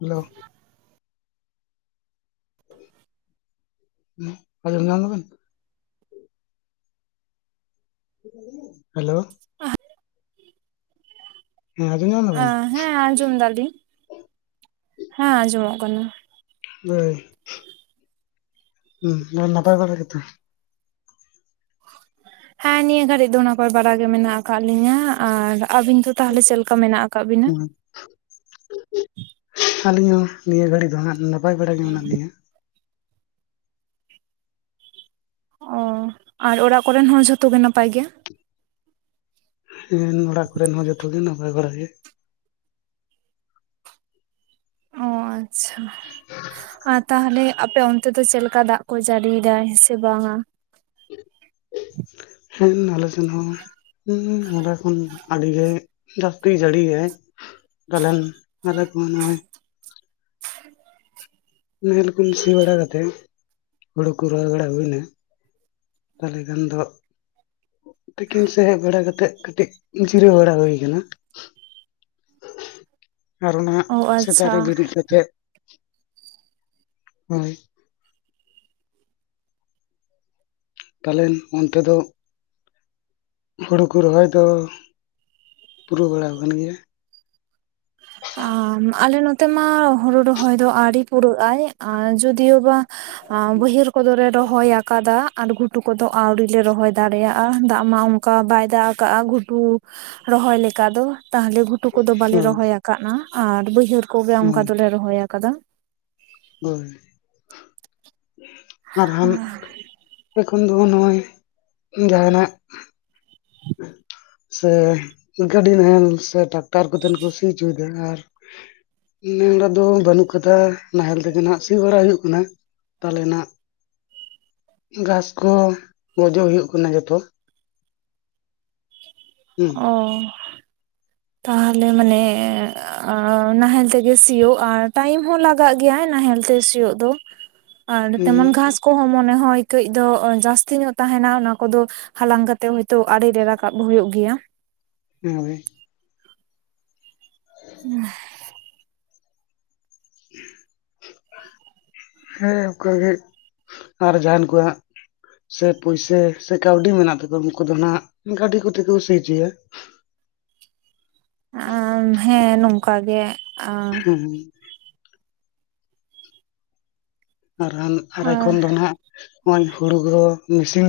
Hello. ᱦᱩᱸ᱾ ᱟᱡᱚᱢ ᱧᱟᱢ ᱫᱟᱹᱵᱮᱱ? ᱦᱮᱞᱳ᱾ [inaudible] ᱦᱮᱸ ᱟᱸᱡᱚᱢ ᱧᱟᱢ ᱫᱟᱹᱵᱤᱱ? ᱟᱸ ᱦᱮᱸ ᱟᱸᱡᱚᱢ ᱫᱟᱞᱤᱧ᱾ ᱦᱮᱸ ᱟᱸᱡᱚᱢᱚᱜ ᱠᱟᱱᱟ᱾ ᱦᱳᱭ᱾ ᱦᱩᱸ ᱱᱟᱭ ᱱᱟᱯᱟᱭ ᱵᱟᱲᱟ ᱜᱮ ᱛᱚ? [inaudible] ᱦᱮᱸ ᱱᱤᱭᱟᱹ ᱜᱷᱟᱹᱲᱤᱡ ᱫᱚ ᱱᱟᱯᱟᱭ ᱵᱟᱲᱟ ᱜᱮ ᱢᱮᱱᱟᱜ ᱟᱠᱟᱫ ᱞᱤᱧᱟ ᱟᱨ ᱟᱵᱤᱱ ᱫᱚ ᱛᱟᱦᱞᱮ ᱪᱮᱫᱠᱟ ᱢᱮᱱᱟᱜ ᱟᱠᱟᱫ ᱵᱤᱱᱟ ᱟᱹᱞᱤᱧ ᱦᱚᱸ ᱱᱤᱭᱟᱹ ᱜᱷᱟᱹᱲᱤᱡ ᱫᱚ ᱦᱟᱸᱜ ᱱᱟᱯ ᱯᱟᱭ ᱵᱟᱲᱟᱟ ᱜᱮ ᱢᱮᱱᱟᱜ ᱞᱤᱧᱟ᱾ ᱚ ᱟᱨ ᱚᱲᱟᱜ ᱠᱚᱨᱮᱱ ᱦᱚᱸ ᱡᱷᱚᱛᱚ ᱜᱮ ᱱᱟᱯᱟᱭ ᱜᱮᱭᱟ᱾ ᱦᱩᱸ ᱚᱲᱟᱜ ᱠᱚᱨᱮᱱ ᱦᱚᱸ ᱡᱚᱛᱚ ᱜᱮ ᱱᱟᱯᱟᱭ ᱵᱟᱲᱟ ᱜᱮ᱾ ᱚ ᱟᱪᱪᱷᱟ [unintelligible] ᱛᱟᱦᱚᱞᱮ ᱟᱯᱮ ᱚᱱᱛᱮ ᱫᱚ ᱪᱮᱫ ᱞᱮᱠᱟ ᱫᱟᱜ ᱠᱚ ᱡᱟᱹᱲᱤᱭ ᱫᱟᱭ ᱥᱮ ᱵᱟᱝᱟ? ᱦᱮᱸᱱ ᱟᱞᱪᱮᱱ ᱦᱚᱸ ᱦᱩᱸ ᱚᱰᱮ ᱠᱷᱚᱱ ᱟᱹᱰᱤ ᱜᱮ ᱡᱟᱹᱥᱛᱤ ᱡᱟᱹᱲᱤᱭᱮᱜᱟᱭ ᱛᱟᱞᱦᱮᱱ ᱟᱞᱮ ᱠᱚᱦᱚᱸ ᱱᱚᱜᱚᱭ ᱱᱟᱦᱮᱞ ᱠᱩᱱ ᱥᱤ ᱵᱟᱲᱟ ᱠᱟᱛᱮᱜ ᱦᱩᱲᱩ ᱠᱚ ᱨᱚᱦᱚᱭ ᱵᱟᱲᱟ ᱦᱩᱭᱱᱟ᱾ ᱛᱟᱦᱚᱞᱮ ᱠᱷᱟᱱ ᱫᱚ ᱛᱤᱠᱤᱱ ᱥᱮ ᱦᱮᱫ ᱵᱟᱲᱟ ᱠᱟᱛᱮᱫ ᱠᱟᱹᱴᱤᱡ ᱡᱤᱨᱟᱹᱣ ᱵᱟᱲᱟ ᱦᱩᱭ ᱟᱠᱟᱱᱟ᱾ ᱟᱨᱚ ᱱᱟᱦᱟᱜ ᱚ ᱥᱮᱛᱟᱜ ᱨᱮ ᱟᱪᱪᱷᱟ ᱵᱮᱨᱮᱫ ᱠᱟᱛᱮᱫ ᱛᱟᱞᱮᱱ ᱚᱱᱛᱮ ᱫᱚ ᱦᱩᱲᱩ ᱠᱚ ᱨᱚᱦᱚᱭ ᱫᱚ ᱯᱩᱨᱟᱹᱣ ᱵᱟᱲᱟᱣᱟᱠᱟᱱ ᱜᱮᱭᱟ᱾ ᱟᱢ ᱟᱞᱮ ᱱᱚᱛᱮ ᱢᱟ ᱦᱩᱲᱩ ᱨᱚᱦᱚᱭ ᱫᱚ ᱟᱹᱣᱨᱤ ᱯᱩᱨᱟᱹᱜ-ᱟᱭ ᱟᱨ ᱡᱩᱫᱤ ᱡᱚᱫᱤᱭᱳᱵᱟ ᱵᱟᱹᱭᱦᱟᱹᱨ ᱠᱚᱫᱚᱞᱮ ᱨᱚᱦᱚᱭ ᱟᱠᱟᱫᱟ ᱾ ᱟᱨ ᱜᱷᱩᱴᱩ ᱠᱚᱫᱚ ᱟᱹᱣᱨᱤ ᱞᱮ ᱨᱚᱦᱚᱭ ᱫᱟᱲᱮᱭᱟᱜᱼᱟ ᱫᱟᱜ ᱢᱟ ᱚᱱᱠᱟ ᱵᱟᱭ ᱫᱟᱜ ᱟᱠᱟᱜᱼᱟ ᱜᱷᱩᱴᱩ ᱨᱚᱦᱚᱭ ᱞᱮᱠᱟ ᱫᱚ ᱛᱟᱦᱚᱞᱮ ᱼᱼ ᱴᱩᱠᱩᱱ ᱠᱚ ᱫᱚ ᱵᱟᱞᱮ ᱦᱳᱭ ᱨᱚᱦᱚᱭ ᱟᱠᱟᱫᱟ ᱟᱨ ᱵᱟᱹᱭᱦᱟᱹᱲ ᱠᱚᱜᱮ ᱚᱱᱠᱟ ᱦᱳᱭ ᱫᱚᱞᱮ ᱨᱚᱦᱚᱭ ᱟᱠᱟᱫᱟ ᱾ ᱦᱳᱭ ᱟᱨ ᱦᱟᱱ ᱛᱮ ᱠᱷᱚᱱ ᱫᱚ ᱱᱚᱜᱼᱚᱭ ᱡᱟᱦᱟᱸᱱᱟᱜ [unintelligible] ᱥᱮ ᱜᱟᱹᱰᱤ ᱱᱟᱦᱮᱞ ᱥᱮ ᱴᱟᱠᱴᱟᱨ ᱠᱚᱛᱮᱱ ᱠᱚ ᱥᱤ ᱦᱚᱪᱚᱭᱮᱫᱟ ᱟᱨ ᱱᱮ ᱦᱚᱲ ᱟᱜ ᱫᱚ ᱵᱟᱹᱱᱩᱜ ᱠᱟᱫᱟ ᱱᱟᱦᱮᱞ ᱛᱮᱜᱮ ᱱᱷᱟᱜ ᱥᱤ ᱵᱟᱲᱟ ᱦᱩᱭᱩᱜ ᱠᱟᱱᱟ ᱾ ᱛᱟᱞᱮᱱᱟᱜ ᱜᱷᱟᱥ ᱠᱚ ᱜᱚᱡᱚᱜ ᱦᱩᱭᱩᱜ ᱠᱟᱱᱟ ᱡᱚᱛᱚ ᱾ ᱦᱩᱸ ᱚ ᱛᱟᱦᱚᱞᱮ ᱢᱟᱱᱮ ᱟᱻᱻ ᱱᱟᱦᱮᱞ ᱛᱮᱜᱮ ᱥᱤᱭᱳᱜ ᱟᱨ ᱴᱟᱭᱤᱢ ᱦᱚᱸ ᱞᱟᱜᱟᱜ ᱜᱮᱭᱟ ᱱᱟᱦᱮᱞ ᱛᱮ ᱥᱤᱭᱳᱜ ᱫᱚ ᱾ ᱟᱨ ᱛᱮᱢᱚᱱ ᱦᱩᱸ ᱜᱷᱟᱥ ᱠᱚᱦᱚᱸ ᱢᱚᱱᱮ ᱦᱚᱸᱭ ᱠᱟᱹᱡ ᱫᱚ ᱡᱟᱹᱥᱛᱤ ᱧᱚᱜ ᱛᱟᱦᱮᱱᱟ ᱚᱱᱟ ᱠᱚᱫᱚ ᱦᱟᱞᱟᱝ ᱠᱟᱛᱮᱜ ᱦᱳᱭᱛᱳ ᱟᱲᱮ ᱨᱮ ᱨᱟᱠᱟᱵ ᱦᱩᱭᱩᱜ ᱜᱮᱭᱟ ᱾ ᱦᱚᱭ ᱻ [inaudible] ᱦᱮᱸ ᱚᱱᱠᱟ ᱜᱮ ᱟᱨ ᱡᱟᱦᱟᱸᱱ ᱠᱚᱦᱟᱸᱜ ᱾ ᱥᱮ ᱯᱩᱭᱥᱟ ᱥᱮ ᱠᱟᱹᱣᱰᱤ ᱢᱮᱱᱟᱜ ᱛᱟᱠᱚᱣᱟ ᱩᱱᱠᱩ ᱫᱚ ᱱᱷᱟᱜ ᱜᱟᱹᱰᱤ ᱠᱚᱛᱮ ᱠᱚ ᱥᱤ ᱦᱚᱪᱚᱭᱟ ᱾ ᱟᱨ ᱦᱮᱸ ᱱᱚᱝᱠᱟ ᱜᱮ ᱟᱸᱻ ᱦᱩᱸᱻ ᱨᱟᱱ ᱟᱨᱟᱭ ᱠᱷᱚᱱ ᱫᱚ ᱱᱷᱟᱜ ᱱᱚᱜᱼᱚᱭ ᱦᱳᱲᱳ ᱠᱚ ᱢᱮᱥᱤᱱ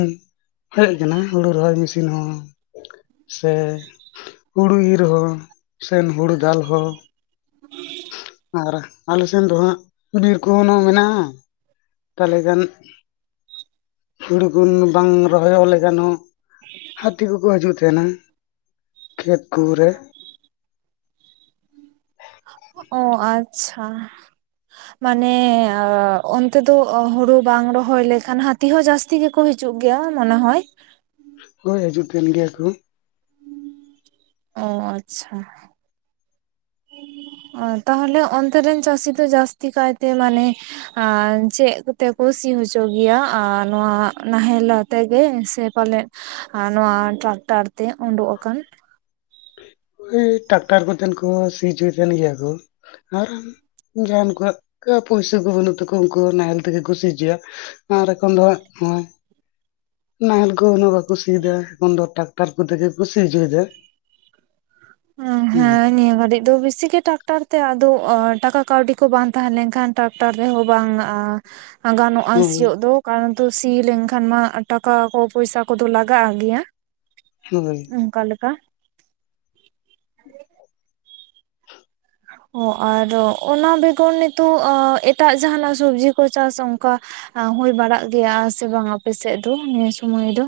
ᱦᱮᱡ ᱟᱠᱟᱱᱟ ᱦᱳᱲᱳ ᱨᱚᱦᱚᱭ ᱢᱮᱥᱤᱱ ᱦᱚᱸ ᱾ ᱥᱮ ᱦᱳᱲᱳ ᱤᱨ ᱦᱚᱸ ᱥᱮ ᱦᱳᱲᱳ ᱫᱟᱞ ᱦᱚᱸ ᱾ [inaudible] ᱟᱨ ᱟᱞᱮᱥᱮᱱ ᱫᱚ ᱦᱟᱸᱜ ᱵᱤᱨ ᱠᱚᱦᱚᱸ ᱱᱚ ᱢᱮᱱᱟᱜᱼᱟ ᱛᱟᱦᱚᱞᱮ ᱜᱟᱱ ᱦᱳᱲᱳ ᱠᱚ ᱵᱟᱝ ᱨᱚᱦᱚᱭᱚᱜ ᱞᱮᱠᱷᱟᱱ ᱦᱚᱸ ᱦᱟᱹᱛᱤ ᱠᱚᱠᱚ ᱦᱤᱡᱩᱜ ᱛᱟᱦᱮᱱᱟ ᱾ ᱠᱷᱮᱛ ᱠᱩᱨᱮ. ᱾ ᱚ ᱟᱪᱪᱷᱟ ᱾ [unintelligible] ᱢᱟᱱᱮ ᱚᱻᱻ ᱚᱱᱛᱮ ᱫᱚ ᱦᱳᱲᱳ ᱵᱟᱝ ᱨᱚᱦᱚᱭ ᱞᱮᱠᱷᱟᱱ ᱦᱟᱹᱛᱤ ᱦᱚᱸ ᱡᱟᱹᱥ ᱛᱤ ᱜᱮᱠᱚ ᱦᱤᱡᱩᱜ ᱜᱮᱭᱟ ᱢᱚᱱᱮ ᱦᱚᱭ ᱾ ᱦᱚᱭ ᱦᱤᱡᱩᱜ ᱠᱟᱱ ᱜᱮᱭᱟ ᱠᱚ ᱾ ᱚ ᱟᱪᱪᱷᱟ ᱾ [inaudible] ᱚ ᱛᱟᱦᱚᱞᱮ ᱚᱱᱛᱮ ᱨᱮᱱ ᱪᱟᱹᱥᱤ ᱫᱚ ᱡᱟᱹᱥᱛᱤ ᱠᱟᱭᱛᱮ ᱢᱟᱱᱮ ᱟᱨ ᱪᱮᱫ ᱠᱚᱛᱮ ᱠᱚ ᱥᱤ ᱦᱚᱪᱚ ᱜᱮᱭᱟ ᱟᱨ ᱱᱚᱣᱟ ᱱᱟᱦᱮᱞ ᱟᱛᱮᱜᱮ ᱥᱮ ᱯᱟᱞᱮᱫ ᱾ ᱟᱨ ᱱᱚᱣᱟ ᱴᱟᱠᱴᱟᱨ ᱛᱮ ᱚᱸᱰᱩᱠ ᱟᱠᱟᱱ ᱾ ᱮᱭ ᱴᱟᱠᱴᱟᱨ ᱠᱚᱛᱮᱱ ᱠᱚ ᱥᱤ ᱦᱚᱪᱚᱭᱮᱫ ᱛᱟᱦᱮᱱ ᱜᱮᱭᱟ ᱠᱚ ᱟᱨ ᱡᱟᱦᱟᱱ ᱠᱚᱣᱟᱜ ᱠᱚ ᱯᱩᱭᱥᱟᱹ ᱠᱚ ᱵᱟᱹᱱᱩᱜ ᱛᱟᱠᱩᱣᱟ ᱩᱱᱠᱩ ᱱᱟᱦᱮᱞ ᱛᱮᱜᱮ ᱠᱚ ᱥᱤ ᱦᱚᱪᱚᱭᱟ ᱾ ᱟᱨ ᱮᱠᱷᱚᱱ ᱫᱚ ᱦᱟᱜ ᱦᱚᱸ ᱱᱟᱦᱮᱞ ᱠᱚ ᱩᱱᱟᱹᱜ ᱵᱟᱠᱚ ᱥᱤ ᱫᱟ ᱩᱱ ᱫᱚ ᱴᱟᱠᱴᱟᱨ ᱠᱚ ᱛᱮᱜᱮ ᱠᱚ ᱥᱤ ᱦᱚᱪᱚᱭ ᱫᱟ ᱾ ᱮᱸ ᱦᱮᱸ ᱱᱤᱭᱟᱹ ᱜᱷᱟᱹᱨᱤᱡ ᱾ ᱟᱫᱚ ᱵᱮᱥᱤ ᱜᱮ ᱴᱟᱠᱴᱟᱨ ᱛᱮ ᱟᱫᱚ ᱴᱟᱠᱟ ᱠᱟᱹᱣᱰᱤ ᱠᱚ ᱵᱟᱝ ᱛᱟᱦᱮᱸ ᱞᱮᱱ ᱠᱷᱟᱱ ᱴᱟᱠᱴᱟᱨ ᱨᱮᱦᱚᱸ ᱵᱟᱝᱼᱟ ᱾ ᱜᱟᱱᱚᱜᱼᱟ ᱦᱳᱭ ᱥᱤᱭᱳᱜ ᱫᱚ ᱾ ᱠᱟᱨᱚᱱ ᱛᱚ ᱥᱤ ᱞᱮᱱ ᱠᱷᱟᱱ ᱢᱟ ᱴᱟᱠᱟ ᱠᱚ ᱯᱚᱭᱥᱟ ᱠᱚᱫᱚ ᱞᱟᱜᱟᱜᱼᱟ ᱜᱮᱭᱟ ᱾ [unintelligible] ᱚᱝᱠᱟᱞᱮᱠ-ᱟ᱾ ᱚ ᱟᱨ ᱚᱱᱟ ᱵᱮᱜᱚᱨ ᱱᱤᱛᱳᱜ ᱟᱻ ᱮᱴᱟᱜ ᱡᱟᱦᱟᱸᱱᱟᱜ ᱥᱚᱵᱽᱡᱤ ᱠᱚ ᱪᱟᱥ ᱚᱝᱠᱟ ᱦᱳᱭ ᱵᱟᱲᱟᱜ ᱜᱮᱭᱟ ᱥᱮ ᱵᱟᱝ ᱟᱯᱮ ᱥᱮᱫ ᱫᱚ ᱱᱤᱭᱟᱹ ᱥᱳᱢᱳᱭ ᱫᱚ?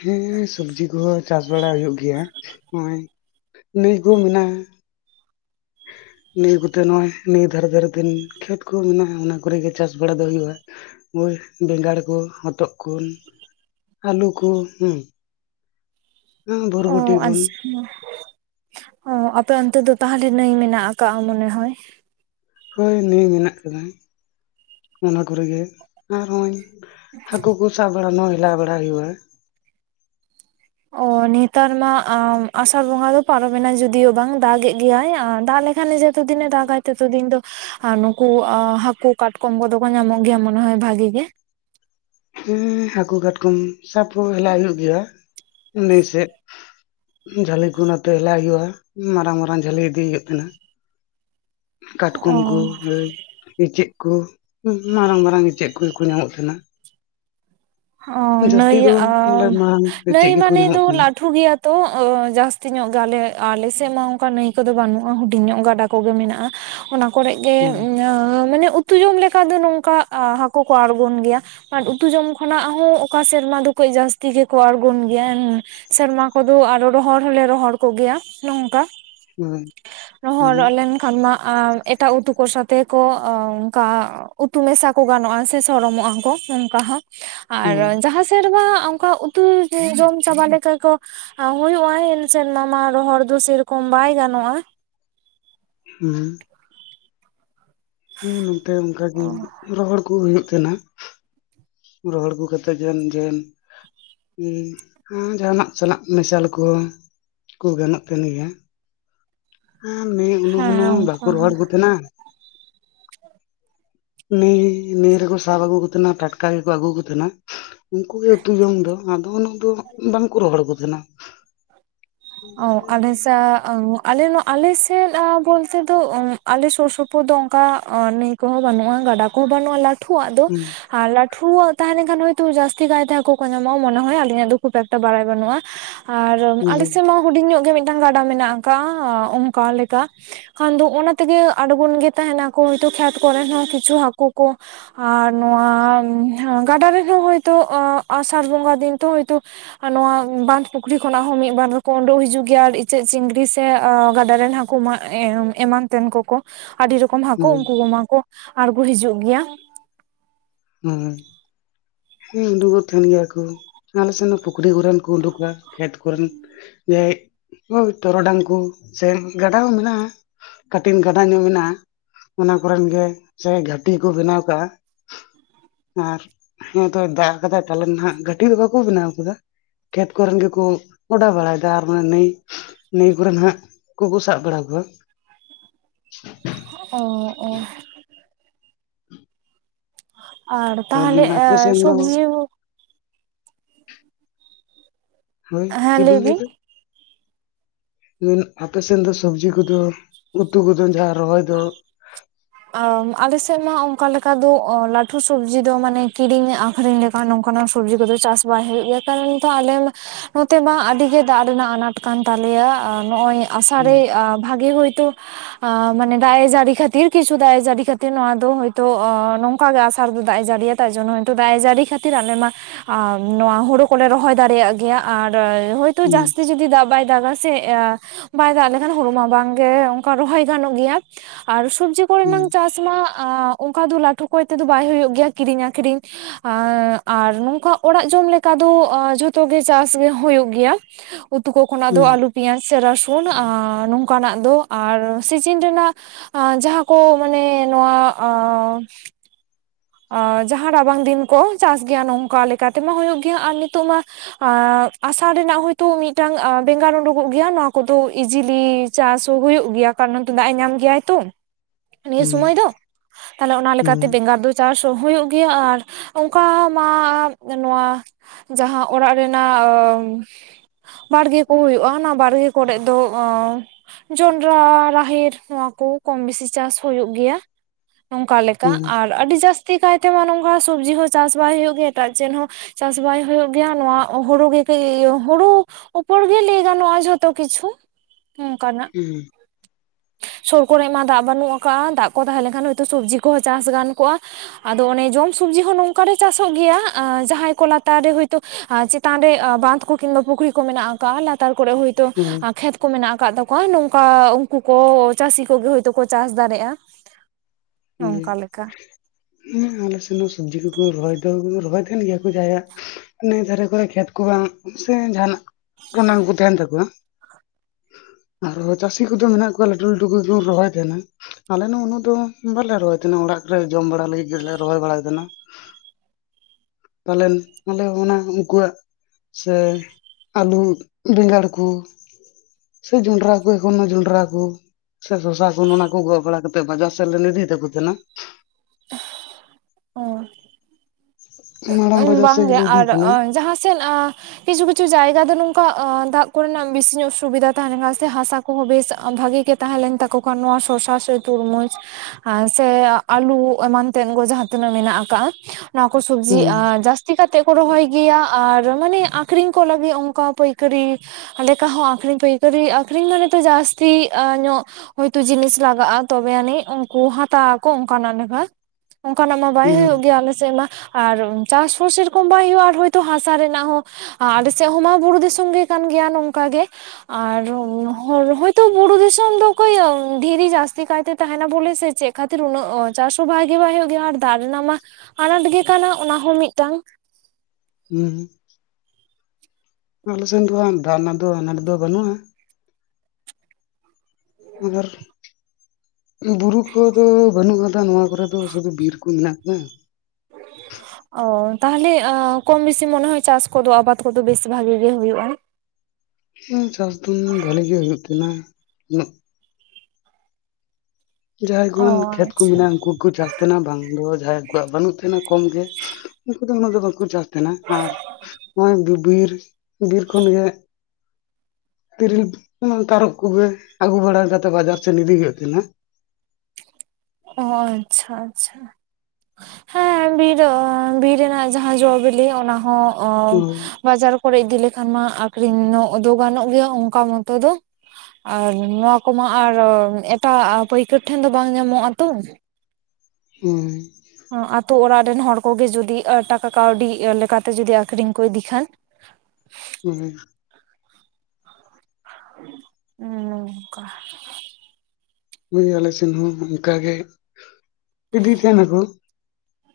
ᱦᱮᱸ ᱥᱚᱵᱽᱡᱤ ᱠᱚᱦᱚᱸ ᱪᱟᱥ ᱵᱟᱲᱟ ᱦᱳᱭᱳᱜ ᱜᱮᱭᱟ ᱦᱚᱸᱜᱚᱭ ᱱᱟᱹᱭ ᱠᱚ ᱦᱚᱸ ᱢᱮᱱᱟᱜ-ᱟ᱾ [inaudible] ᱱᱤᱭᱟᱹ ᱠᱚᱛᱮ ᱱᱚᱜᱚᱭ ᱱᱤᱭᱟᱹ ᱫᱷᱟᱨᱮ ᱫᱷᱟᱨᱮᱛᱮ ᱠᱷᱮᱛ ᱠᱚ ᱢᱮᱱᱟᱜ-ᱟ, ᱚᱱᱟ ᱠᱚᱨᱮ ᱜᱮ ᱪᱟᱥ ᱵᱟᱲᱟ ᱫᱚ ᱦᱩᱭᱩᱜ-ᱟ᱾ ᱳᱭ ᱵᱮᱸᱜᱟᱲ ᱠᱚ ᱦᱚᱛᱚᱜ ᱠᱷᱚᱱ ᱟᱞᱩ ᱠᱳ ᱦᱩᱸ᱾ ᱚ ᱵᱚᱨᱵᱚᱴᱤ ᱠᱚ ᱟᱪᱪᱷᱟ ᱦᱮᱸ᱾ ᱚ ᱟᱯᱮ ᱚᱱᱛᱮ ᱫᱚ ᱛᱟᱦᱟᱞᱮ ᱱᱟᱹᱭ ᱢᱮᱱᱟᱜ ᱟᱠᱟᱜ-ᱟ ᱢᱚᱱᱮ ᱦᱚᱭ? ᱦᱳᱭ ᱱᱤᱭᱟᱹ ᱢᱮᱱᱟᱜ ᱠᱟᱫᱟ ᱚᱱᱟ ᱠᱚᱨᱮ ᱜᱮ ᱟᱨ ᱦᱚᱸᱜᱚᱭ ᱦᱟᱹᱠᱩ ᱠᱚ ᱥᱟᱵ ᱵᱲᱟ [unintelligible] ᱵᱟᱲᱟ ᱦᱩᱭᱤᱜ-ᱟ᱾ ᱚ ᱱᱮᱛᱟᱨ ᱢᱟ ᱟᱥᱟᱲ ᱵᱚᱸᱜᱟ ᱫᱚ ᱯᱟᱨᱚᱢᱮᱱ-ᱟ ᱡᱩᱫᱤᱭᱳ ᱵᱟᱝ ᱫᱟᱜ ᱜᱮᱫ ᱜᱮᱭᱟᱭ ᱟᱨ ᱫᱟᱜ ᱞᱮᱠᱷᱟᱱ ᱡᱮ ᱛᱚ ᱫᱤᱱᱮ ᱫᱟᱜᱟᱭ ᱛᱚ ᱫᱤᱱ ᱫᱚ ᱟᱨ ᱱᱩᱠᱩ ᱦᱟᱹᱠᱩ ᱠᱟᱴᱠᱚᱢ ᱠᱚᱫᱚ ᱠᱚ ᱧᱟᱢᱚᱜ ᱜᱮᱭᱟ ᱢᱚᱱᱮ ᱦᱚᱭ ᱵᱷᱟᱹᱜᱤ ᱜᱮ? ᱦᱩᱸ ᱦᱟᱹᱠᱩ ᱠᱟᱴᱠᱚᱢ ᱥᱟᱵ ᱠᱚ ᱦᱮᱞᱟᱜ ᱦᱩᱭᱩᱜ ᱜᱮᱭᱟ, ᱱᱟᱭ ᱥᱮᱫ᱾ ᱡᱷᱟᱹᱞᱤ ᱠᱚ ᱱᱚᱛᱮ ᱦᱮᱞᱟᱜ ᱦᱩᱭᱩᱜ-ᱟ, ᱢᱟᱨᱟᱝ ᱢᱟᱨᱟᱝ ᱡᱷᱟᱹᱞᱤ ᱤᱫᱤ ᱦᱩᱭᱩᱜ ᱛᱟᱦᱮᱱ-ᱟ᱾ ᱠᱟᱴᱠᱚᱢᱠᱩ ᱚ ᱦᱟᱹᱭ ᱤᱪᱟᱹᱜᱠᱩ ᱢᱟᱨᱟᱝ ᱢᱟᱨᱟᱝ ᱤᱪᱟᱹᱜᱠᱩ ᱠᱩ ᱧᱟᱢᱚᱜ ᱛᱟᱦᱮᱱ-ᱟ᱾ ᱚ ᱡᱟᱹᱥᱛᱤ ᱱᱟᱹᱭ ᱫᱚ ᱢᱟᱨᱟᱝ ᱱᱟᱹᱭ ᱤᱪᱟᱹᱜ ᱜᱮᱠᱚ ᱢᱟᱱᱮ ᱧᱟᱢᱚᱜ ᱫᱚ ᱛᱟᱦᱮᱱᱟ ᱞᱟᱹᱴᱷᱩ ᱜᱮᱭᱟ ᱛᱚ ᱡᱟᱹᱥᱛᱤ ᱧᱚᱜ ᱜᱟᱞᱮ ᱟᱞᱮᱥᱮᱫ ᱢᱟ ᱚᱝᱠᱟ ᱱᱟᱹᱭ ᱠᱚᱫᱚ ᱵᱟᱹᱱᱩᱜ-ᱟ, ᱦᱩᱰᱤᱧ ᱧᱚᱜ ᱜᱮ ᱜᱟᱰᱟ ᱠᱚᱜᱮ ᱢᱮᱱᱟᱜ-ᱟ ᱚᱱᱟ ᱠᱚᱨᱮ ᱜᱮ ᱦᱮᱸ ᱢᱟᱱᱮ ᱩᱛᱩ ᱡᱚᱢ ᱞᱮᱠᱟ ᱫᱚ ᱱᱚᱝᱠᱟ ᱦᱟᱹᱠᱳ ᱠᱚ ᱟᱲᱜᱳᱱ ᱜᱮᱭᱟ ᱟᱨ ᱩᱛᱩ ᱡᱚᱢ ᱠᱷᱚᱱᱟᱜ ᱦᱚᱸ ᱚᱠᱟ ᱥᱮᱨᱢᱟ ᱫᱚ ᱠᱟᱹᱡ ᱡᱟᱹᱥᱛᱤ ᱜᱮᱠᱚ ᱟᱬᱜᱳᱱ ᱜᱮᱭᱟ᱾ ᱥᱮᱨᱢᱟ ᱠᱚᱫᱚ ᱟᱨᱚ ᱨᱚᱦᱚᱲ ᱦᱚᱞᱮ ᱨᱚᱦᱚᱲ ᱠᱚᱜᱮᱭᱟ, ᱱᱚᱝᱠᱟ ᱦᱮᱸ ᱦᱮᱸ ᱦᱚᱨᱚᱜ ᱞᱮᱱᱠᱷᱟᱱ ᱢᱟ ᱮᱴᱟᱜ ᱩᱛᱩ ᱠᱚ ᱥᱟᱛᱮ ᱠᱚ ᱚᱝᱠᱟ ᱩᱛᱩ ᱢᱮᱥᱟ ᱠᱚ ᱜᱟᱱᱚᱜ-ᱟ, ᱥᱮ ᱥᱚᱲᱚᱢᱚᱜ-ᱟ ᱠᱚ ᱱᱚᱝᱠᱟ ᱦᱚᱸ᱾ ᱟᱨ ᱦᱮᱸ ᱡᱟᱦᱟᱸ ᱥᱮᱨᱢᱟ ᱚᱝᱠᱟ ᱩᱛᱩ ᱡᱚᱢ ᱪᱟᱵᱟ ᱞᱮᱠᱟ ᱠᱚ ᱦᱳᱭᱳᱜᱟᱭ ᱮᱱ ᱥᱮᱨᱢᱟ ᱢᱟ ᱨᱚᱦᱚᱲ ᱫᱚ ᱥᱮᱨᱚᱠᱚᱢ ᱵᱟᱭ ᱜᱟᱱᱚᱜ-ᱟ᱾ ᱦᱩᱸ ᱦᱮᱸ ᱱᱚᱛᱮ ᱚᱝᱠᱟᱜᱮ ᱨᱚᱦᱚᱲ ᱠᱚ ᱦᱩᱭᱩᱜ ᱛᱟᱦᱮᱱᱟ᱾ ᱨᱚᱦᱚᱲ ᱠᱚ [unintelligible] ᱠᱟᱛᱮᱫ [unintelligible] ᱦᱩᱸ ᱦᱩᱸ ᱡᱟᱦᱟᱱᱟᱜ ᱥᱟᱞᱟᱜ ᱢᱟᱥᱮ ᱞᱮᱠᱚ ᱠᱚ ᱜᱟᱱᱚᱜ ᱛᱟᱦᱮᱱ ᱜᱮᱭᱟ ᱟᱨ ᱦᱮᱸ [unintelligible] ᱵᱟᱠᱩ ᱚᱱᱠᱟ ᱨᱚᱦᱚᱲ ᱠᱚ ᱛᱟᱦᱮᱸᱱᱟ᱾ ᱱᱟᱹᱭ ᱱᱟᱹᱭ ᱨᱮᱠᱚ ᱥᱟᱵ ᱟᱹᱜᱩ ᱠᱚ ᱛᱟᱦᱮᱱᱟ ᱴᱟᱴᱠᱟ ᱜᱮᱠᱚ ᱟᱹᱜᱩ ᱠᱚ ᱛᱟᱦᱮᱱᱟ ᱩᱝᱠᱩ ᱜᱮ ᱩᱛᱩ ᱡᱚᱝ ᱫᱚ ᱟᱫᱚ ᱩᱱᱟ ᱫᱚ ᱵᱟᱝᱠᱩ ᱨᱚᱦᱚᱲ ᱠᱚ ᱛᱟᱦᱮᱸᱱᱟ᱾ ᱚ ᱟᱞᱮ ᱥᱮ ᱛᱟ ᱟᱞᱮ ᱱᱚᱣᱟ ᱟᱞᱮ ᱥᱮᱫ ᱮᱸ ᱵᱳᱞᱛᱮ ᱫᱚ ᱟᱞᱮ ᱥᱳᱨ ᱥᱳᱯᱳᱨ ᱫᱚ ᱚᱝᱠᱟ ᱱᱟᱹᱭ ᱠᱚᱦᱚᱸ ᱵᱟᱹᱱᱩᱜ-ᱟ ᱜᱟᱰᱟ ᱠᱚᱦᱚᱸ ᱵᱟᱹᱱᱩᱜ-ᱟ ᱞᱟᱹᱴᱷᱩᱣᱟᱜ ᱫᱚ ᱦᱩᱸ ᱟᱨ ᱞᱟᱹᱴᱷᱩᱣᱟᱜ ᱛᱟᱦᱮᱸ ᱞᱮᱱᱠᱷᱟᱱ ᱦᱳᱭᱛᱚ ᱡᱟᱹᱥᱛᱤ ᱠᱟᱭᱛᱮ ᱦᱟᱹᱠᱳ ᱠᱚ ᱧᱟᱢᱚᱜ-ᱟ, ᱢᱚᱱᱮ ᱦᱚᱸᱭ ᱟᱹᱞᱤᱧᱟᱜ ᱫᱚ ᱠᱷᱩᱵ ᱮᱠᱴᱟ ᱵᱟᱲᱟᱭ ᱵᱟᱹᱱᱩᱜ-ᱟ᱾ ᱟᱨ ᱦᱳᱭ ᱟᱞᱮᱥᱮᱫ ᱢᱟ ᱦᱩᱰᱤᱧ ᱧᱚᱜ ᱜᱮ ᱢᱤᱫᱴᱟᱝ ᱜᱟᱰᱟ ᱢᱮᱱᱟᱜ ᱟᱠᱟᱜ ᱚᱝᱠᱟ ᱞᱮᱠᱟ ᱠᱷᱟᱱ ᱫᱚ ᱚᱱᱟ ᱛᱮᱜᱮ ᱟᱬᱜᱳᱱ ᱜᱮ ᱛᱟᱦᱮᱱᱟᱠᱚ ᱦᱳᱭᱛᱚ ᱠᱷᱮᱛ ᱠᱚᱨᱮ ᱦᱚᱸ ᱠᱤᱪᱷᱩ ᱦᱟᱹᱠᱳ ᱠᱚ ᱟᱨ ᱱᱚᱣᱟ ᱜᱟᱰᱟ ᱨᱮᱦᱚᱸ ᱦᱳᱭᱛᱚ ᱟᱥᱟᱲ ᱵᱚᱸᱜᱟ ᱫᱤᱱ ᱛᱚ ᱦᱳᱭᱛᱚ ᱟᱨ ᱱᱚᱣᱟ ᱵᱟᱸᱫᱽ ᱯᱩᱠᱷᱨᱤ ᱠᱷᱚᱱᱟᱜ ᱦᱚᱸ ᱢᱤᱫᱵᱟᱨ ᱫᱚ ᱠᱚ ᱳᱰᱳᱜ ᱦᱤᱡᱩᱜ ᱜᱮᱭᱟ ᱟᱨ ᱤᱪᱟᱹᱜ ᱪᱤᱝᱲᱤ ᱥᱮ ᱮᱸ ᱜᱟᱰᱟᱨᱮᱱ ᱦᱟᱹᱠᱳ ᱢᱟᱜ ᱮᱢᱟᱱ ᱛᱮᱱ ᱠᱚᱠᱚ ᱟᱹᱰᱤ ᱨᱚᱠᱚᱢ ᱦᱟᱹᱠᱳ ᱦᱳᱭ ᱩᱝᱠᱩ ᱠᱚ ᱢᱟᱠᱚ ᱳᱰᱳᱠ ᱦᱤᱡᱩᱜ ᱜᱮᱭᱟ᱾ ᱦᱩᱸ᱾ ᱦᱩᱸ ᱩᱰᱩᱠᱚᱜ ᱛᱟᱦᱮᱱ ᱜᱮᱭᱟ ᱠᱚ ᱟᱞᱮ ᱥᱮᱱ ᱦᱚᱸ ᱯᱩᱠᱷᱨᱤ ᱠᱚᱨᱮᱱ ᱠᱚ ᱩᱰᱩᱠᱚᱜᱼᱟ ᱠᱷᱮᱛ ᱠᱚᱨᱮᱱ᱾ [unintelligible] ᱦᱩᱸ ᱛᱚᱨᱚᱰᱟᱝ ᱠᱩ ᱥᱮ ᱜᱟᱰᱟ ᱦᱚᱸ ᱢᱮᱱᱟᱜᱼᱟ᱾ ᱠᱟᱴᱤᱱ ᱜᱟᱰᱟ ᱧᱚᱜ ᱢᱮᱱᱟᱜᱼᱟ ᱚᱱᱟ ᱠᱚᱨᱮᱱ ᱜᱮ ᱥᱮ ᱜᱷᱟᱹᱴᱤ ᱠᱚ ᱵᱮᱱᱟᱣ ᱠᱟᱜᱼᱟ᱾ ᱟᱨ ᱦᱮᱸ ᱛᱚᱭ ᱫᱟᱜ ᱟᱠᱟᱫᱟ ᱛᱟᱞᱦᱮ ᱱᱟᱦᱟᱜ ᱜᱷᱟᱴᱤ ᱫᱚ ᱵᱟᱠᱚ ᱵᱮᱱᱟᱣ ᱟᱠᱟᱫᱟ᱾ ᱠᱷᱮᱛ ᱠᱚᱨᱮᱱ ᱜᱮᱠᱚ ᱚᱰᱟᱣ ᱵᱟᱲᱟᱭᱮᱫᱟ ᱟᱨ ᱚᱱᱟ ᱱᱟᱹᱭ ᱱᱟᱹᱭ ᱠᱚᱨᱮᱱ ᱦᱟᱸᱜ ᱠᱩᱠᱩ ᱥᱟᱵ ᱵᱟᱲᱟ ᱠᱚᱣᱟ᱾ ᱚ ᱚ᱾ ᱟᱨ ᱛᱟᱦᱚᱞᱮ ᱟᱯᱮ ᱮ ᱥᱮᱱ ᱫᱚ ᱥᱚᱵᱡᱤ ᱦᱳᱭ ᱪᱮᱫ ᱵᱤᱱ ᱞᱟᱹᱭ ᱫᱟ? [inaudible] ᱟᱯᱮ ᱥᱮᱱ ᱫᱚ ᱥᱚᱵᱡᱤ ᱠᱚᱫᱚ ᱩᱛᱩ ᱠᱚᱫᱚ ᱡᱟᱸᱦᱟ ᱨᱚᱦᱚᱭ ᱫᱚ ᱚᱸ ᱟᱞᱮ ᱥᱮᱫ ᱢᱟ ᱚᱱᱠᱟ ᱞᱮᱠᱟ ᱫᱚ ᱮᱸ ᱞᱟᱹᱴᱷᱩ ᱥᱚᱵᱡᱤ ᱫᱚ ᱢᱟᱱᱮ ᱠᱤᱨᱤᱧ ᱟᱠᱷᱨᱤᱧ ᱞᱮ [inaudible] ᱱᱚᱝᱠᱟᱱᱟᱜ ᱥᱚᱵᱡᱤ ᱠᱚᱫᱚ ᱪᱟᱥ ᱵᱟᱭ ᱦᱩᱭᱩᱜ ᱜᱮᱭᱟ [inaudible] ᱱᱤᱛᱚᱜ ᱟᱞᱮ ᱱᱚᱛᱮ ᱢᱟ ᱟᱹᱰᱤ ᱜᱮ ᱫᱟᱜ ᱨᱮᱱᱟᱜ ᱟᱱᱟᱴ ᱠᱟᱱ ᱛᱟᱞᱮᱭᱟ ᱟ ᱱᱚᱜᱼᱚᱭ ᱟᱥᱟᱲ ᱦᱩᱸ ᱨᱮ ᱟ ᱵᱷᱟᱜᱮ ᱦᱚᱭᱛᱳ ᱟ ᱢᱟᱱᱮ ᱫᱟᱜ ᱮ ᱡᱟᱹᱲᱤ ᱠᱷᱟᱹᱛᱤᱨ ᱠᱤᱪᱷᱩ ᱫᱟᱜ ᱮ ᱡᱟᱹᱲᱤ ᱠᱷᱟᱹᱛᱤᱨ ᱱᱚᱣᱟ ᱫᱚ ᱦᱳᱭᱛᱚ ᱱᱚᱝᱠᱟ ᱜᱮ ᱟᱥᱟᱲ ᱫᱚ ᱫᱟᱜ ᱮ ᱡᱟᱹᱲᱤᱭᱟ᱾ ᱛᱟᱨ ᱡᱚᱱᱱᱳ ᱱᱤᱛᱚᱜ ᱫᱟᱜ ᱮ ᱡᱟᱨᱤ ᱠᱷᱟᱹᱛᱤᱨ ᱟᱞᱮ ᱢᱟ ᱟᱢ ᱱᱚᱣᱟ ᱦᱳᱲᱳ ᱠᱚᱞᱮ ᱨᱚᱦᱚᱭ ᱫᱟᱲᱮᱭᱟᱜ ᱜᱮᱭᱟ ᱟᱨ ᱦᱚᱭᱛᱳ ᱦᱩᱸ ᱡᱟᱹᱥᱛᱤ ᱡᱩᱫᱤ ᱫᱟᱜ ᱵᱟᱭ ᱫᱟᱜᱟ ᱥᱮ ᱮ ᱵᱟᱭ ᱫᱟᱜ ᱞᱮᱠᱷᱟᱱ ᱦᱩᱲᱩ ᱢᱟ ᱵᱟᱝᱜᱮ ᱚᱱᱠᱟ ᱨᱚᱦᱚᱭ ᱜᱟᱱᱚᱜ ᱜᱮᱭᱟ, ᱟᱨ ᱥᱚᱵᱡᱤ ᱠᱚ ᱦᱩᱸ᱾ ᱪᱟᱥ ᱢᱟ ᱟ ᱚᱱᱠᱟ ᱫᱚ ᱞᱟᱹᱴᱷᱩ ᱠᱚᱭ ᱛᱮᱫᱚ ᱵᱟᱭ ᱦᱩᱭᱩᱜ ᱜᱮᱭᱟ ᱠᱤᱨᱤᱧ ᱟᱠᱷᱨᱤᱧ᱾ ᱟ ᱟᱨ ᱱᱚᱝᱠᱟ ᱚᱲᱟᱜ ᱡᱚᱢ ᱞᱮᱠᱟ ᱫᱚ ᱮ ᱡᱷᱚᱛᱚ ᱜᱮ ᱪᱟᱥ ᱜᱮ ᱦᱩᱭᱩᱜ ᱜᱮᱭᱟ᱾ [inaudible] ᱩᱛᱩ ᱠᱚ ᱠᱷᱚᱱᱟᱜ ᱫᱚ ᱦᱩᱸ ᱟᱹᱞᱩ, ᱯᱮᱸᱭᱟᱡ ᱥᱮ ᱨᱟᱹᱥᱩᱱ ᱟ ᱱᱚᱝᱠᱟᱱᱟᱜ ᱫᱚ ᱟᱨ ᱥᱤᱡᱤᱱ ᱨᱮᱱᱟᱜ ᱟ ᱡᱟᱦᱟᱸ ᱠᱚ ᱢᱟᱱᱮ ᱱᱚᱣᱟ ᱟᱻ ᱟ ᱡᱟᱦᱟᱸ ᱨᱟᱵᱟᱝ ᱫᱤᱱ ᱠᱚ ᱪᱟᱥ ᱜᱮᱭᱟ ᱱᱚᱝᱠᱟ ᱞᱮᱠᱟᱛᱮᱢᱟ ᱦᱩᱭᱩᱜ ᱜᱮᱭᱟ ᱟᱨ ᱱᱤᱛᱚᱜ ᱢᱟ ᱟᱻ ᱟᱥᱟᱲ ᱨᱮᱱᱟᱜ ᱦᱳᱭᱛᱚ ᱢᱤᱫᱴᱟᱝ ᱟ ᱵᱮᱸᱜᱟᱲ ᱩᱰᱩᱠᱚᱜ ᱜᱮᱭᱟ ᱱᱚᱣᱟ ᱠᱚᱫᱚ ᱤᱡᱤᱞᱤ ᱪᱟᱥ ᱦᱚᱸ ᱦᱩᱭᱩᱜ ᱜᱮᱭᱟ ᱠᱟᱨᱚᱱ ᱛᱚ ᱫᱟᱜ ᱮ ᱧᱟᱢ ᱜᱮᱭᱟᱭ ᱛᱚ᱾ [inaudible] ᱱᱤᱭᱟᱹ ᱥᱩᱢᱟᱹᱭ ᱫᱚ, ᱛᱟᱞᱦᱮ ᱚᱱᱟ ᱞᱮᱠᱟ ᱦᱩᱸ ᱛᱮ ᱵᱮᱸᱜᱟᱲ ᱫᱚ ᱪᱟᱥ ᱦᱚᱸ ᱦᱩᱭᱩᱜ ᱜᱮᱭᱟ ᱟᱨ ᱚᱱᱠᱟ ᱢᱟ ᱱᱚᱣᱟ ᱡᱟᱦᱟᱸ ᱚᱲᱟᱜ ᱨᱮᱱᱟᱜ ᱚᱸᱻ ᱵᱟᱲᱜᱮ ᱠᱚ ᱦᱩᱭᱩᱜᱼᱟ ᱚᱱᱟ ᱵᱟᱲᱜᱮ ᱠᱚᱨᱮᱜ ᱫᱚ ᱚᱸᱻ ᱡᱚᱱᱰᱨᱟ, ᱨᱟᱦᱮᱲ, ᱱᱚᱣᱟ ᱠᱚ ᱠᱚᱢ ᱵᱮᱥᱤ ᱪᱟᱥ ᱦᱩᱭᱩᱜ ᱜᱮᱭᱟ᱾ ᱱᱚᱝᱠᱟ ᱞᱮᱠᱟ ᱟᱨ ᱟᱹᱰᱤ ᱡᱟᱹᱥᱛᱤ ᱠᱟᱭᱛᱮ ᱢᱟ ᱱᱚᱝᱠᱟ ᱥᱚᱵᱡᱤ ᱦᱚᱸ ᱪᱟᱥ ᱵᱟᱭ ᱦᱩᱭᱩᱜ ᱜᱮ ᱮᱴᱟᱜ ᱪᱮᱫ ᱦᱚᱸ ᱪᱟᱥ ᱵᱟᱭ ᱦᱩᱭᱩᱜ ᱜᱮᱭᱟ ᱱᱚᱣᱟ ᱦᱩᱲᱩ ᱠᱟᱹᱡ ᱦᱩᱲᱩ ᱩᱯᱚᱲ ᱜᱮ ᱞᱟᱹᱭ ᱜᱟᱱᱚᱜᱼᱟ ᱡᱷᱚᱛᱚ ᱠᱤᱪᱷᱩ ᱱᱚᱝᱠᱟᱱᱟᱜ᱾ ᱦᱩᱸ ᱥᱳᱨ ᱠᱚᱨᱮ ᱢᱟ ᱫᱟᱜ ᱵᱟᱹᱱᱩᱜ ᱠᱟᱜᱼᱟ ᱫᱟᱜ ᱠᱚ ᱛᱟᱦᱮᱸ ᱞᱮᱱ ᱠᱷᱟᱱ ᱦᱚᱭᱛᱳ ᱥᱚᱵᱡᱤ ᱠᱚᱦᱚᱸ ᱪᱟᱥ ᱜᱟᱱ ᱠᱚᱜᱼᱟ᱾ ᱟᱫᱚ ᱚᱱᱮ ᱡᱚᱢ ᱥᱚᱵᱡᱤ ᱦᱚᱸ ᱱᱚᱝᱠᱟ ᱨᱮ ᱪᱟᱥᱚᱜ ᱜᱮᱭᱟ ᱟ ᱡᱟᱦᱟᱸᱭ ᱠᱚ ᱞᱟᱛᱟᱨ ᱨᱮ ᱦᱚᱭᱛᱳ ᱟ ᱪᱮ ᱛᱟᱱ ᱨᱮ ᱵᱟᱸᱷ ᱠᱚ ᱠᱤᱝᱵᱟ ᱯᱩᱠᱷᱨᱤ ᱠᱚ ᱢᱮᱱᱟᱜ ᱠᱟᱜᱼᱟ ᱞᱟᱛᱟᱨ ᱠᱚᱨᱮ ᱦᱳᱭᱛᱚ ᱦᱩᱸ ᱮᱸ ᱠᱷᱮᱛ ᱠᱚ ᱢᱮᱱᱟᱜ ᱟᱠᱟᱫ ᱛᱟᱠᱚᱣᱟ, ᱱᱚᱝᱠᱟ ᱩᱱᱠᱩ ᱠᱚ ᱪᱟᱹᱥᱤ ᱠᱚᱜᱮ ᱦᱳᱭᱛᱚ ᱠᱚ ᱪᱟᱥ ᱫᱟᱲᱮᱭᱟᱜᱼᱟ᱾ ᱱᱚᱝᱠᱟ ᱞᱮᱠᱟ [inaudible] ᱦᱩᱸ ᱟᱞᱮ ᱥᱮᱱ ᱦᱚᱸ ᱥᱚᱵᱽᱡᱤ ᱠᱚᱠᱚ ᱨᱚᱦᱚᱭ ᱫᱚ ᱨᱚᱦᱚᱭ ᱛᱟᱦᱮᱱ ᱜᱮᱭᱟ ᱠᱚ ᱡᱟᱦᱟᱸᱭᱟᱜ ᱱᱟᱹᱭ ᱫᱷᱟᱨᱮ ᱠᱚᱨᱮ ᱠᱷᱮᱛ ᱠᱚ ᱵᱟᱝ ᱥᱮ ᱡᱟᱦᱟᱱᱟᱜ [unintelligible] ᱛᱟᱸᱦᱮᱱ ᱛᱟᱠᱚᱣᱟ᱾ [inaudible] ᱟᱨᱦᱚᱸ ᱪᱟᱹᱥᱤ ᱠᱚᱫᱚ ᱢᱮᱱᱟᱜ ᱠᱚᱣᱟ ᱞᱟᱹᱴᱩ ᱞᱟᱹᱴᱩ ᱠᱚᱜᱮ ᱠᱚ ᱨᱚᱦᱚᱭ ᱛᱟᱦᱮᱱᱟ ᱟᱞᱮ ᱫᱚ ᱩᱱᱟᱹᱜ ᱫᱚ ᱵᱟᱞᱮ ᱨᱚᱦᱚᱭ ᱛᱟᱦᱮᱱᱟ ᱚᱲᱟᱜ ᱠᱚᱨᱮ ᱡᱚᱢ ᱵᱟᱲᱟ ᱞᱟᱹᱜᱤᱫ ᱜᱮᱞᱮ ᱨᱚᱦᱚᱭ ᱵᱟᱲᱟᱭ ᱛᱟᱦᱮᱱᱟ᱾ ᱯᱟᱞᱮᱱ ᱟᱞᱮ ᱚᱱᱟ ᱩᱱᱠᱩᱣᱟᱜ ᱥᱮ ᱟᱹᱞᱩ ᱵᱮᱸᱜᱟᱲ ᱠᱚ ᱥᱮ ᱡᱚᱱᱰᱨᱟ ᱠᱚ ᱮᱠᱷᱚᱱ ᱡᱚᱱᱰᱨᱟ ᱠᱚ ᱥᱮ ᱥᱚᱥᱟ ᱠᱚ ᱚᱱᱟ ᱠᱚ ᱜᱚᱜ ᱵᱟᱲᱟ ᱠᱟᱛᱮ ᱵᱟᱡᱟᱨ ᱛᱟᱦᱞᱮ [unintelligible] ᱛᱟᱠᱚ ᱛᱟᱦᱮ ᱠᱟᱱᱟ ᱸ [unintelligible] ᱢᱟᱨᱟᱝ ᱩᱸᱜ ᱵᱟᱡᱟᱨ ᱥᱮᱫ ᱵᱟᱝᱜᱮ ᱜᱮᱞᱮ ᱤᱫᱤ ᱟᱨ ᱛᱟᱦᱮᱱᱟ ᱡᱟᱦᱟᱸ ᱥᱮᱫ ᱠᱤᱪᱷᱩ ᱠᱤᱪᱷᱩ ᱡᱟᱭᱜᱟ ᱫᱚ ᱱᱚᱝᱠᱟ ᱫᱟᱜ ᱠᱚᱨᱮᱱᱟᱜ ᱵᱤᱥᱤ ᱧᱚᱜ ᱥᱩᱵᱤᱫᱷᱟ ᱛᱟᱦᱮᱱᱟ ᱥᱮ ᱦᱟᱥᱟ ᱠᱚᱦᱚᱸ ᱵᱮᱥ ᱵᱷᱟᱜᱤ ᱜᱮ ᱛᱟᱦᱮᱸ ᱞᱮᱱ ᱛᱟᱠᱚ ᱠᱷᱟᱱ ᱱᱚᱣᱟ ᱥᱚᱥᱟ ᱥᱮ ᱛᱩᱨᱢᱩᱡᱽ ᱥᱮ ᱟᱹᱞᱩ ᱮᱢᱟᱱ ᱛᱮᱱ ᱠᱚ ᱡᱟᱦᱟᱸ ᱛᱤᱱᱟᱹᱜ ᱢᱮᱱᱟᱜ ᱟᱠᱟᱜ ᱚᱱᱟ ᱠᱚ ᱥᱚᱵ ᱡᱤ ᱦᱩᱸ ᱡᱟᱹᱥᱛᱤ ᱠᱟᱛᱮᱜ ᱠᱚ ᱨᱚᱦᱚᱭ ᱜᱮᱭᱟ ᱟᱨ ᱢᱟᱱᱮ ᱟᱹᱠᱷᱨᱤᱧ ᱠᱚ ᱞᱟᱹᱜᱤᱫ ᱚᱱᱠᱟ ᱯᱟᱹᱭᱠᱟᱹᱨᱤ ᱞᱮᱠᱟ ᱦᱚᱸ ᱟᱹᱠᱷᱨᱤᱧ ᱯᱟᱹᱭᱠᱟᱹᱨᱤ ᱟᱹᱠᱷᱨᱤᱧ ᱢᱟ ᱱᱤᱛᱚᱜ ᱡᱟᱹᱥᱛᱤ ᱧᱚᱜ ᱦᱳᱭᱛᱳ ᱡᱤᱱᱤᱥ ᱞᱟᱜᱟᱜ-ᱟ ᱛᱚᱵᱮ ᱟᱹᱱᱤᱡ ᱩᱱᱠᱩ ᱦᱟᱛᱟᱣ ᱟᱠᱚ ᱚᱱᱠᱟᱱᱟᱜ ᱞᱮᱠᱟ ᱚᱝᱠᱟᱱᱟᱜ ᱢᱟ ᱵᱟᱭ ᱦᱩᱸ ᱦᱩᱭᱩᱜ ᱜᱮᱭᱟ ᱟᱞᱮ ᱥᱮᱫ ᱢᱟ ᱟᱨ ᱪᱟᱥ ᱦᱚᱸ ᱥᱟᱹᱭ ᱨᱚᱠᱚᱢ ᱵᱟᱭ ᱦᱳᱭᱳᱜ-ᱟ ᱟᱨ ᱦᱚᱭᱛᱳ ᱦᱟᱥᱟ ᱨᱮᱱᱟᱜ ᱦᱚᱸ ᱟᱞᱮ ᱥᱮᱫ ᱦᱚᱸᱢᱟ ᱵᱩᱨᱩ ᱫᱤᱥᱚᱢ ᱜᱮ ᱠᱟᱱ ᱜᱮᱭᱟ ᱱᱚᱝᱠᱟ ᱜᱮ ᱟᱨ ᱦᱚᱭᱛᱚ ᱵᱩᱨᱩ ᱫᱤᱥᱚᱢ ᱫᱚ ᱚᱠᱚᱭ ᱫᱷᱤᱨᱤ ᱡᱟᱹᱥᱛᱤ ᱠᱟᱭᱛᱮ ᱛᱟᱦᱮᱱᱟ ᱵᱚᱞᱮ ᱥᱮ ᱪᱮᱫ ᱠᱷᱟᱹᱛᱤᱨ ᱩᱱᱟᱹᱜ ᱪᱟᱥ ᱦᱚᱸ ᱵᱷᱟᱜᱮ ᱵᱟᱭ ᱦᱩᱭᱩᱜ ᱜᱮᱭᱟ ᱟᱨ ᱫᱟᱜ ᱨᱮᱱᱟᱜ ᱢᱟ ᱟᱱᱟᱴ ᱜᱮ ᱠᱟᱱᱟ ᱚᱱᱟ ᱦᱚᱸ ᱢᱤᱫᱴᱟᱝ ᱦᱩᱸᱻ ᱦᱩᱸᱻ ᱟᱞᱮᱥᱱ ᱫᱚ ᱦᱟᱸᱜ ᱫᱟᱜ ᱨᱮᱱᱟᱜ ᱫᱚ ᱟᱱᱟᱴ ᱫᱚ ᱵᱟᱹᱱᱩᱜ-ᱟ᱾ ᱟᱨ ᱵᱩᱨᱩ ᱠᱚᱫᱚ ᱵᱟᱹᱱᱩᱜ ᱟᱠᱟᱫᱟ ᱱᱚᱣᱟ ᱠᱚᱨᱮᱫᱚ ᱥᱩᱫᱩ ᱵᱤᱨ ᱠᱚ ᱢᱮᱱᱟᱜᱠᱟᱫᱟ᱾ ᱚ ᱛᱟᱦᱚᱞᱮ ᱠᱚᱢ ᱵᱮᱥᱤ ᱢᱚᱱᱮ ᱦᱚᱭ ᱪᱟᱥ ᱠᱚᱫᱚ ᱟᱵᱟᱫ ᱠᱚᱫᱚ ᱵᱮᱥ ᱵᱷᱟᱜᱤ ᱜᱮ ᱦᱩᱭᱩᱜ-ᱟ? ᱦᱩᱸ ᱪᱟᱥ ᱫᱚ ᱵᱟᱹᱞᱤᱜ ᱜᱮ ᱦᱩᱭᱩᱜ ᱛᱟᱦᱮᱱᱟ ᱩᱱᱟᱹᱜ ᱡᱟᱦᱟᱸᱭ ᱚ ᱠᱚᱣᱟᱝ ᱠᱷᱮᱛ ᱠᱚ ᱟᱪᱪᱷᱟ ᱢᱮᱱᱟᱜ-ᱟ ᱩᱱᱠᱩᱠᱚ ᱪᱟᱥ ᱛᱟᱦᱮᱱᱟ ᱵᱟᱝ ᱫᱚ ᱡᱟᱦᱟᱸᱭ ᱠᱚᱣᱟᱜ ᱵᱟᱹᱱᱩᱜ ᱛᱟᱦᱮᱱᱟ ᱠᱚᱢ ᱜᱮ ᱩᱱᱠᱩ ᱫᱚ ᱩᱱᱟᱹᱜ ᱫᱚ ᱵᱟᱠᱚ ᱪᱟᱥ ᱛᱟᱦᱮᱱᱟ ᱟᱨ ᱱᱚᱜ-ᱚᱭ [unintelligible] ᱵᱤᱨ ᱠᱷᱚᱱ ᱛᱮᱨᱤᱞ, ᱛᱟᱨᱚᱯ ᱠᱚᱜᱮ ᱟᱹᱜᱩ ᱵᱟᱲᱟ ᱠᱟᱛᱮᱜ ᱵᱟᱡᱟᱨ ᱥᱮᱱ ᱤᱫᱤ ᱦᱩᱭᱩᱜ ᱛᱟᱦᱮᱱᱟ᱾ ᱚᱸ ᱟᱪᱪᱷᱟ ᱟᱪᱪᱷᱟ᱾ ᱦᱮᱸ ᱵᱤᱨ, ᱵᱤᱨ ᱨᱮᱱᱟᱜ ᱡᱟᱦᱟᱸ ᱡᱚ ᱵᱤᱞᱤ ᱚᱱᱟ ᱦᱚ ᱦᱳᱭ ᱵᱟᱡᱟᱨ ᱠᱚᱨᱮ ᱤᱫᱤ ᱞᱮᱠᱷᱟᱱ ᱢᱟ ᱟᱠᱷᱨᱤᱧᱚᱜ ᱫᱚ ᱜᱟᱱᱚᱜ ᱜᱮᱭᱟ ᱚᱱᱠᱟ ᱢᱚᱛᱚ ᱫᱚ᱾ ᱟᱨ ᱱᱚᱣᱟ ᱠᱚᱢᱟ ᱟᱨ ᱮᱴᱟᱜ ᱯᱟᱹᱭᱠᱟᱹᱨ ᱴᱷᱮᱱ ᱫᱚ ᱵᱟᱝ ᱧᱟᱢᱚᱜ-ᱟ ᱛᱚ᱾ ᱦᱩᱸ ᱟᱛᱳ ᱚᱲᱟᱜ ᱨᱮᱱ ᱦᱚᱲ ᱠᱚᱜᱮ ᱡᱩᱫᱤ ᱴᱟᱠᱟ ᱠᱟᱹᱣᱰᱤ ᱞᱮᱠᱟᱛᱮ ᱡᱚᱫᱤ ᱟᱠᱷᱨᱤᱧ ᱠᱚ ᱤᱫᱤ ᱠᱷᱟᱱ ᱦᱩᱸ ᱩᱸ ᱱᱚᱝᱠᱟ ᱦᱩᱭ ᱟᱞᱮ ᱥᱮᱱ ᱦᱚᱸ ᱚᱱᱠᱟ ᱜᱮ ᱤᱫᱤ ᱛᱟᱦᱮᱱᱟᱠᱚ᱾